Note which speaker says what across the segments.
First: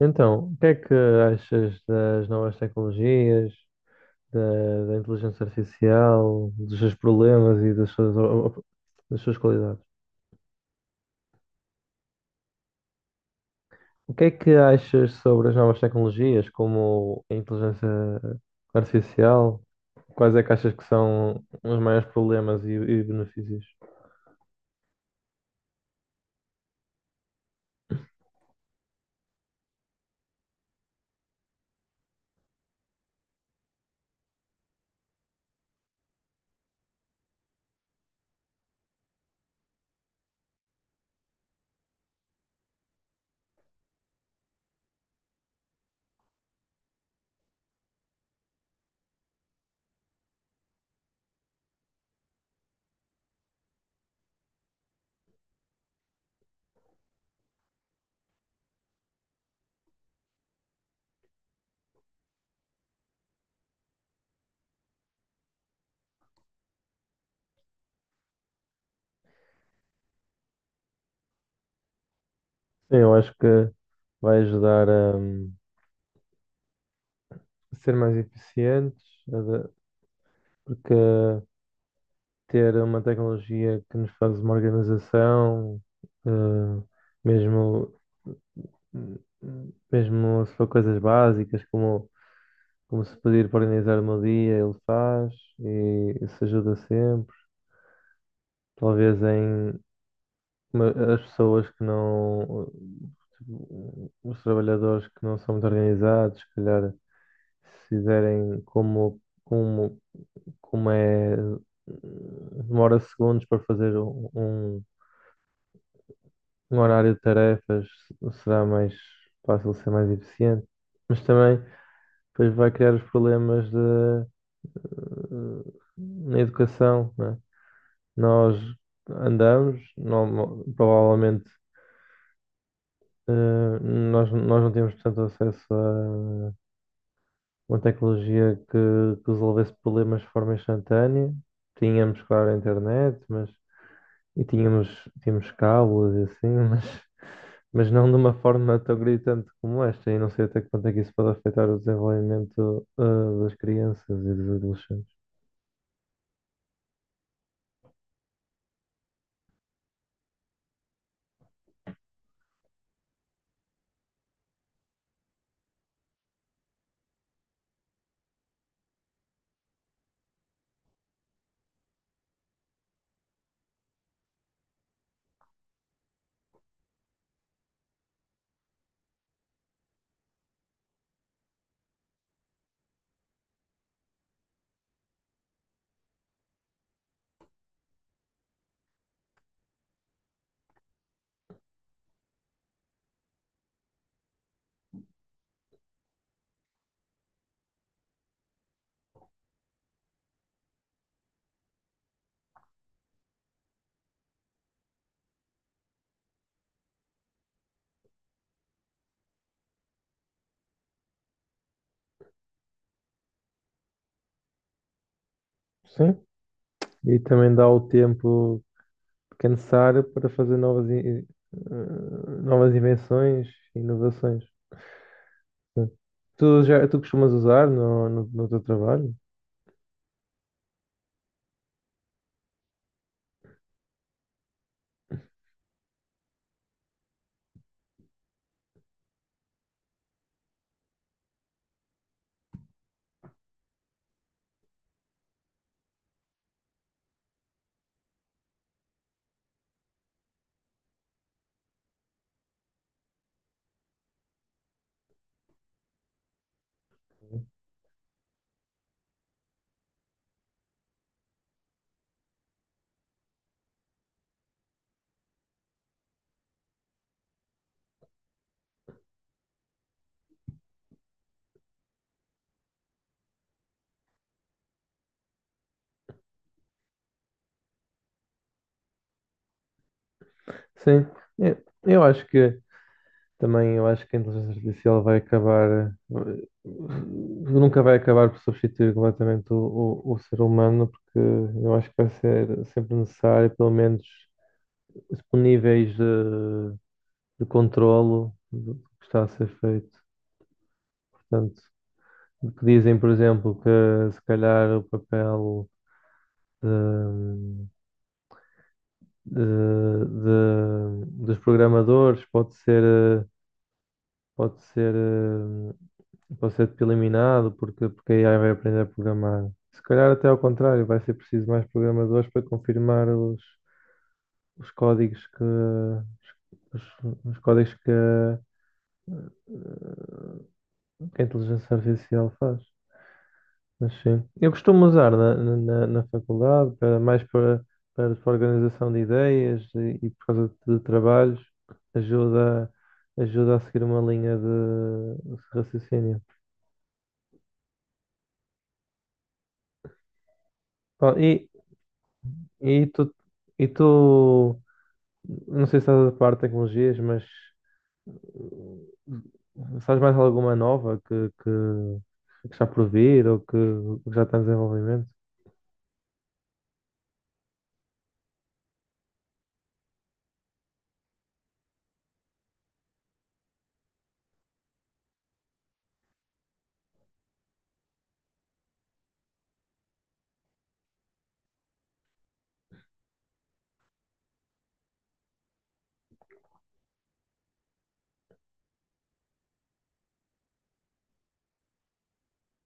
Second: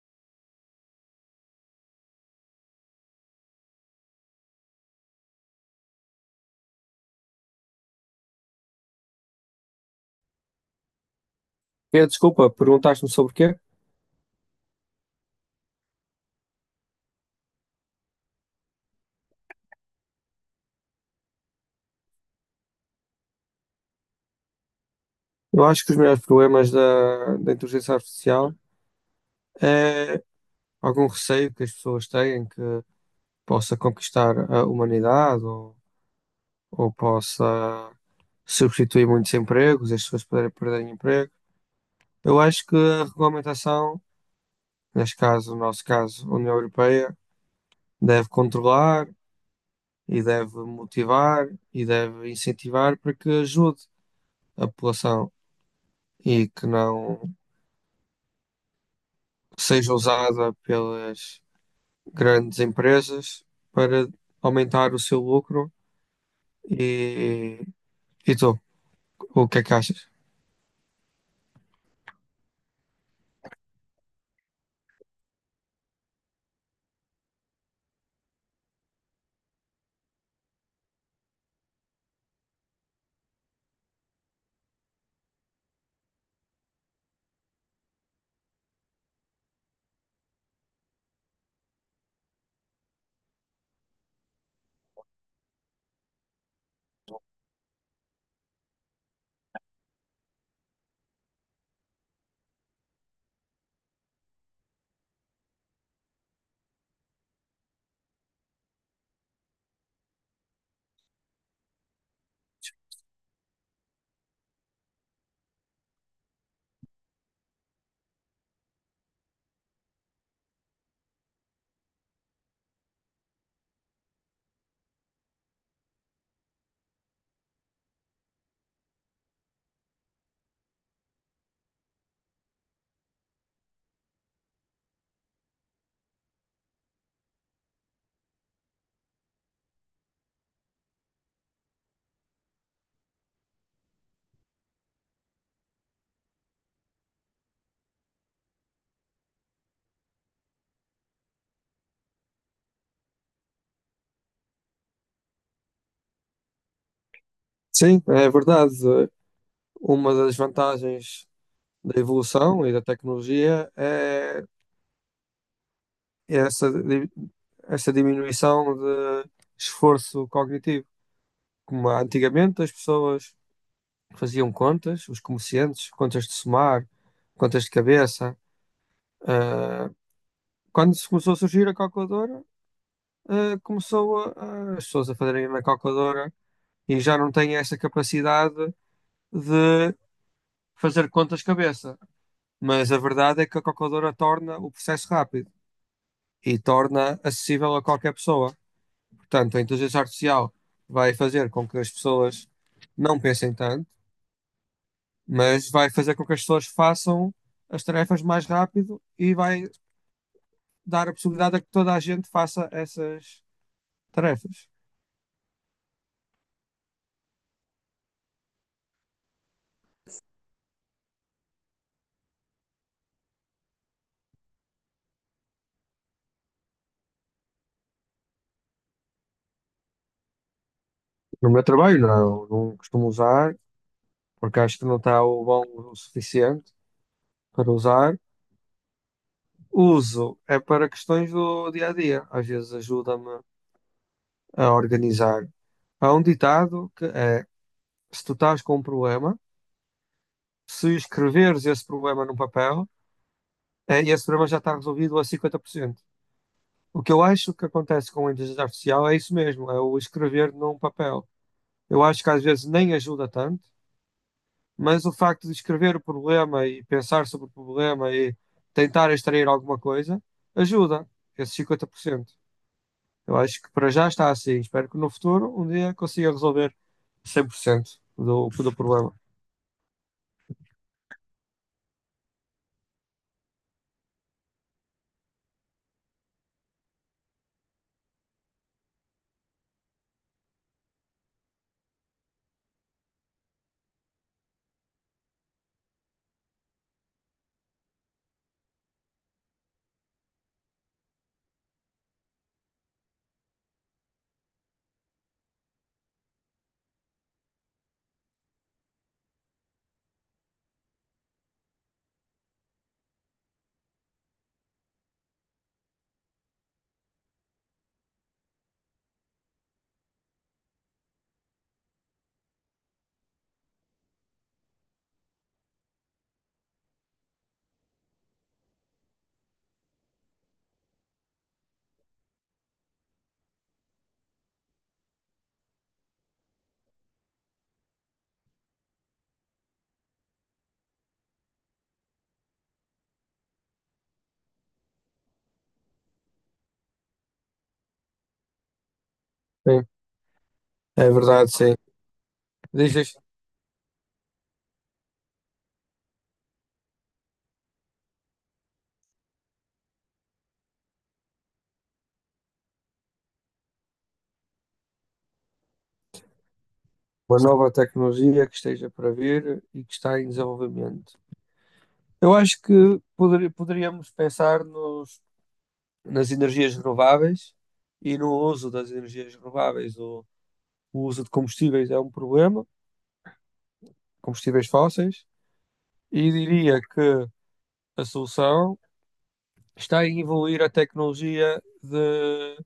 Speaker 1: Então, o que é que achas das novas tecnologias, da inteligência artificial, dos seus problemas e das suas, das suas qualidades?
Speaker 2: Desculpa, perguntaste-me sobre o quê?
Speaker 1: O que é que achas sobre as novas tecnologias, como a inteligência artificial? Quais é que achas que são os maiores problemas e benefícios?
Speaker 2: Eu acho que os melhores problemas da inteligência artificial é algum receio que as pessoas têm que possa conquistar a humanidade ou possa substituir muitos empregos, as pessoas poderem perderem emprego. Eu acho que a regulamentação, neste caso, no nosso caso, a União Europeia, deve controlar e deve motivar e deve incentivar para que ajude a população e que não seja usada pelas grandes empresas para aumentar o seu lucro e, e tu, o que é que achas?
Speaker 1: Sim, eu acho que vai ajudar a, ser mais eficientes, a da- porque ter uma tecnologia que nos faz uma organização, eh, mesmo, mesmo se for coisas básicas, como se pedir para organizar o meu dia, ele faz e isso ajuda sempre. Talvez em as pessoas que não, tipo, os trabalhadores que não são muito organizados, se calhar se fizerem como é, demora segundos para fazer um horário de tarefas será mais fácil ser mais eficiente, mas também depois vai criar os problemas de, eh, na educação, né? Nós andamos, provavelmente nós não temos tanto acesso a uma tecnologia que resolvesse problemas de forma instantânea. Tínhamos, claro, a internet, mas e tínhamos, tínhamos cabos e assim, mas não de uma forma tão gritante como esta, e não sei até que ponto é que isso pode afetar o desenvolvimento, ah, das crianças e dos adolescentes.
Speaker 2: Sim, é verdade. Uma das vantagens da evolução e da tecnologia é essa, di- essa diminuição de esforço cognitivo. Como antigamente as pessoas faziam contas, os comerciantes, contas de somar, contas de cabeça. Ah, quando se começou a surgir a calculadora, começou as pessoas a fazerem na calculadora e já não têm essa capacidade de fazer contas de cabeça. Mas a verdade é que a calculadora torna o processo rápido e torna acessível a qualquer pessoa. Portanto, a inteligência artificial vai fazer com que as pessoas não pensem tanto, mas vai fazer com que as pessoas façam as tarefas mais rápido e vai dar a possibilidade a que toda a gente faça essas tarefas.
Speaker 1: Sim. E também dá o tempo que é necessário para fazer novas, novas invenções, e inovações. Sim. Tu costumas usar no teu trabalho?
Speaker 2: No meu trabalho, não, não costumo usar, porque acho que não está o bom o suficiente para usar. Uso é para questões do dia a dia, às vezes ajuda-me a organizar. Há um ditado que é: se tu estás com um problema, se escreveres esse problema num papel, é, esse problema já está resolvido a 50%. O que eu acho que acontece com a inteligência artificial é isso mesmo, é o escrever num papel. Eu acho que às vezes nem ajuda tanto, mas o facto de escrever o problema e pensar sobre o problema e tentar extrair alguma coisa ajuda esses cinquenta por cento. Eu acho que para já está assim. Espero que no futuro um dia consiga resolver 100% do problema.
Speaker 1: Sim, eu acho que também eu acho que a inteligência artificial vai acabar, nunca vai acabar por substituir completamente o ser humano, porque eu acho que vai ser sempre necessário, pelo menos, os níveis de controlo do que está a ser feito. Portanto, o que dizem, por exemplo, que se calhar o papel de- de- dos programadores pode ser, eh, pode ser eh, vou ser tipo eliminado porque, porque a AI vai aprender a programar. Se calhar até ao contrário, vai ser preciso mais programadores para confirmar os códigos que os, os códigos que a inteligência artificial faz. Mas sim. Eu costumo usar na faculdade para mais para, para, para, organização de ideias e por causa de trabalhos ajuda, ajuda a seguir uma linha de raciocínio.
Speaker 2: Sim, é
Speaker 1: Bom,
Speaker 2: verdade, sim.
Speaker 1: e tu,
Speaker 2: Dizes
Speaker 1: e tu, não sei se estás a par de tecnologias, mas sabes mais alguma nova que está por vir ou que já está em desenvolvimento?
Speaker 2: uma nova tecnologia que esteja para vir e que está em desenvolvimento. Eu acho que poderíamos pensar nas energias renováveis e no uso das energias renováveis. O uso de combustíveis é um problema, combustíveis fósseis e diria que a solução está em evoluir a tecnologia de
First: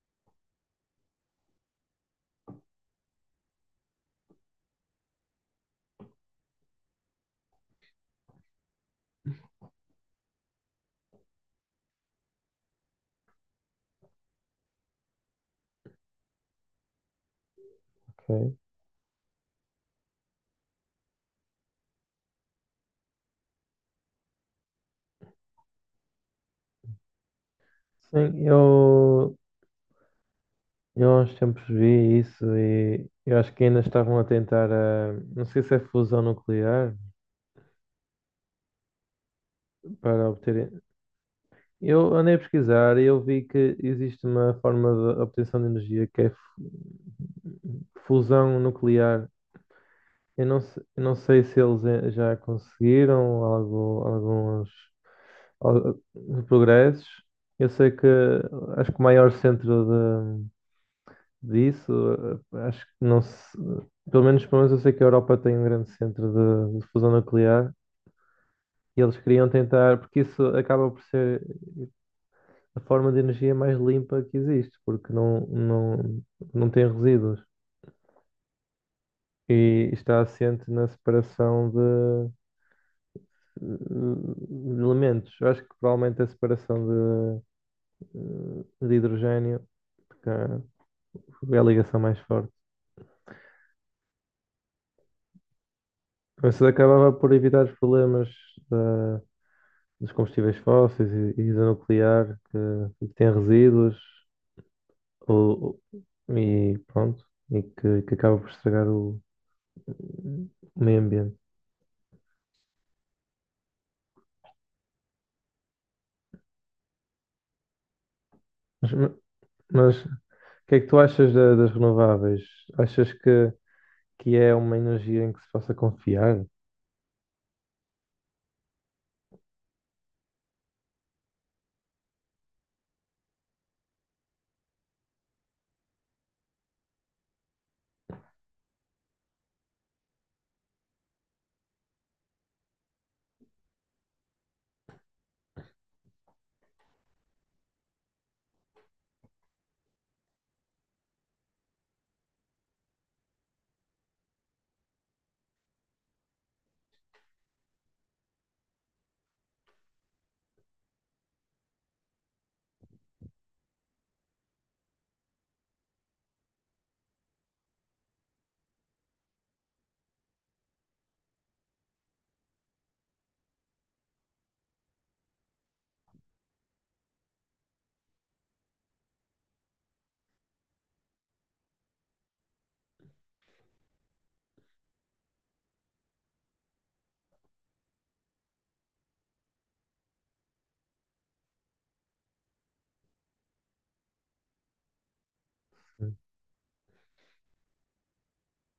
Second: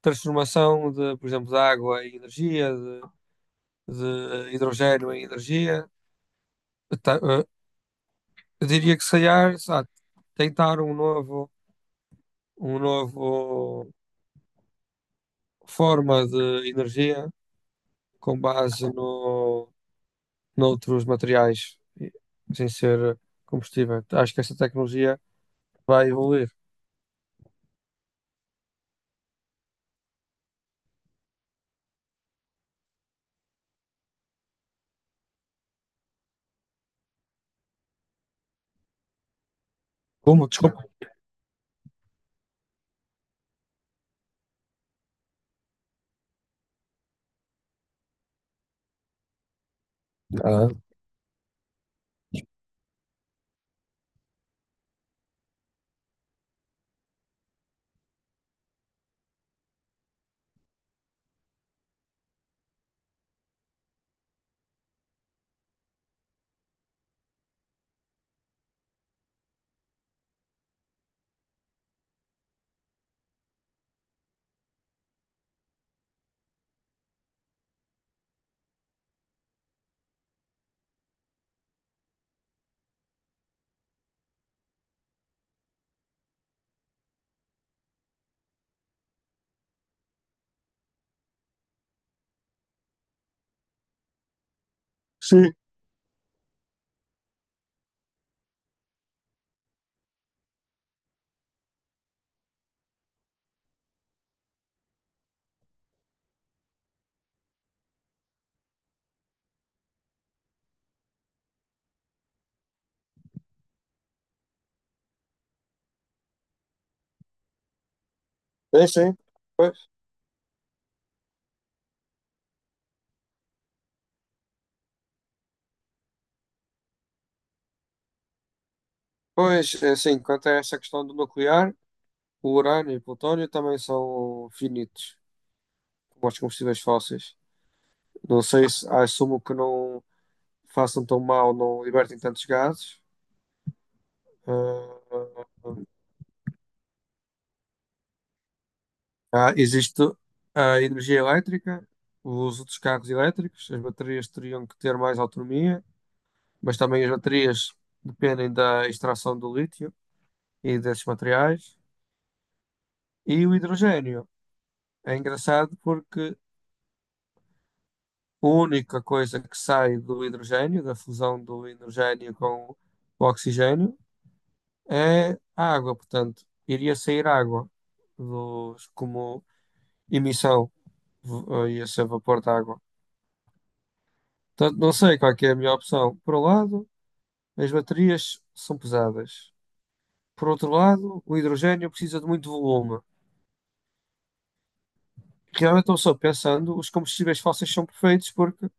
Speaker 2: transformação de, por exemplo, de água em energia, de hidrogênio em energia. eh, Eu diria que se calhar tentar um novo forma de energia com
Speaker 1: Ok.
Speaker 2: base noutros materiais sem ser combustível. Acho que essa tecnologia vai evoluir.
Speaker 1: Sim, eu há uns tempos vi isso e eu acho que ainda estavam a tentar, a, não sei se é fusão nuclear para
Speaker 2: Como?
Speaker 1: obter.
Speaker 2: Desculpa.
Speaker 1: Eu andei a pesquisar e eu vi que existe uma forma de obtenção de energia que é fusão nuclear.
Speaker 2: Ah,
Speaker 1: Eu não sei se eles já conseguiram algo, alguns progressos. Eu sei que acho que o maior centro de, disso, acho que não se. Pelo menos eu sei que a Europa tem um grande centro de fusão nuclear e eles queriam tentar, porque isso acaba por ser a forma de energia mais limpa que existe, porque não tem resíduos e está assente na separação elementos. Eu acho que provavelmente a separação de, de hidrogênio, porque é a ligação mais forte.
Speaker 2: sim,
Speaker 1: Mas isso acabava por evitar os problemas da- dos combustíveis fósseis e da nuclear, que tem resíduos ou, e pronto, que acaba por estragar o meio ambiente.
Speaker 2: é
Speaker 1: Mas,
Speaker 2: sim. Pois,
Speaker 1: mas o que é que tu achas das renováveis? Achas que é uma energia em que se possa confiar?
Speaker 2: pois, é assim, quanto a essa questão do nuclear, o urânio e o plutônio também são finitos, como os combustíveis fósseis. Não sei se assumo que não façam tão mal, não libertem tantos gases. Ah, Existe a energia elétrica, os outros carros elétricos, as baterias teriam que ter mais autonomia, mas também as baterias dependem da extração do lítio e desses materiais. E o hidrogênio. É engraçado porque a única coisa que sai do hidrogênio, da fusão do hidrogênio com o oxigênio, é a água. Portanto, iria sair água dos, como emissão, ia ser vapor de água. Portanto, não sei qual é que é a melhor opção. Por um lado, as baterias são pesadas. Por outro lado, o hidrogênio precisa de muito volume. Realmente, eu estou só pensando, os combustíveis fósseis são perfeitos porque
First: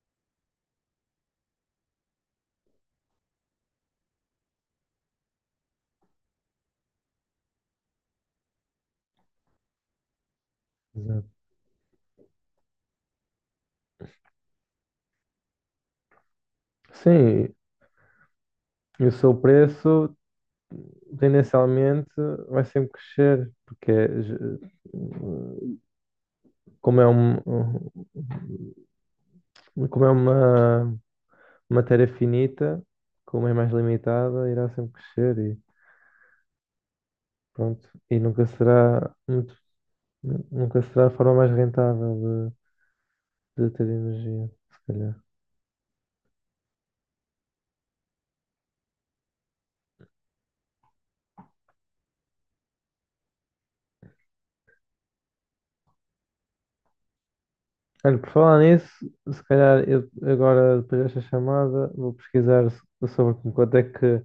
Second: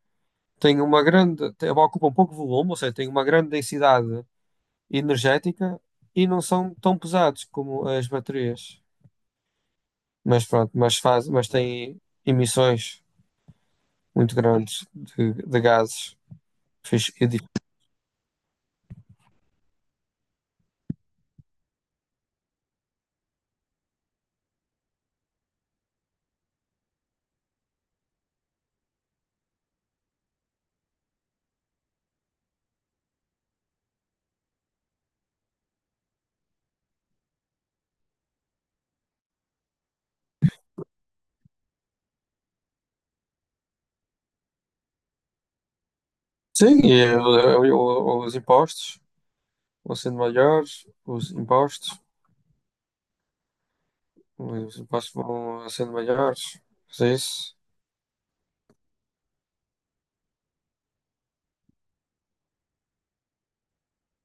Speaker 2: têm uma grande, ocupam pouco volume, ou seja, têm uma grande densidade energética e não são tão pesados como as baterias. Mas pronto, mas faz,
Speaker 1: Exato.
Speaker 2: mas têm emissões muito grandes de gases. Fiz- e di-
Speaker 1: Sim, e o seu preço, tendencialmente, vai sempre crescer, porque é como é, um, um- como é uma matéria finita, como é mais limitada, irá sempre crescer e pronto. E nunca será muito, nunca será a forma mais rentável de ter energia, se calhar.
Speaker 2: Sim, os impostos vão sendo maiores, os impostos vão sendo maiores. Mas é isso.
Speaker 1: Olha, por falar nisso, se calhar eu agora, depois desta chamada, vou pesquisar sobre com quanto é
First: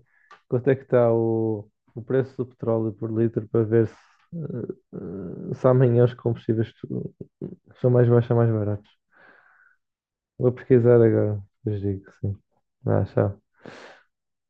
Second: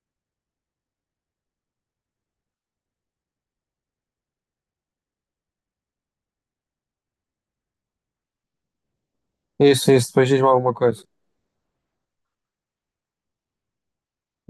Speaker 1: quanto é que está o preço do petróleo por litro para ver se, eh, se amanhã os combustíveis são mais baixos ou mais baratos.
Speaker 2: É isso, é isso. Depois diz-me
Speaker 1: Vou
Speaker 2: alguma
Speaker 1: pesquisar
Speaker 2: coisa.
Speaker 1: agora, depois digo, sim. Ah, tchau.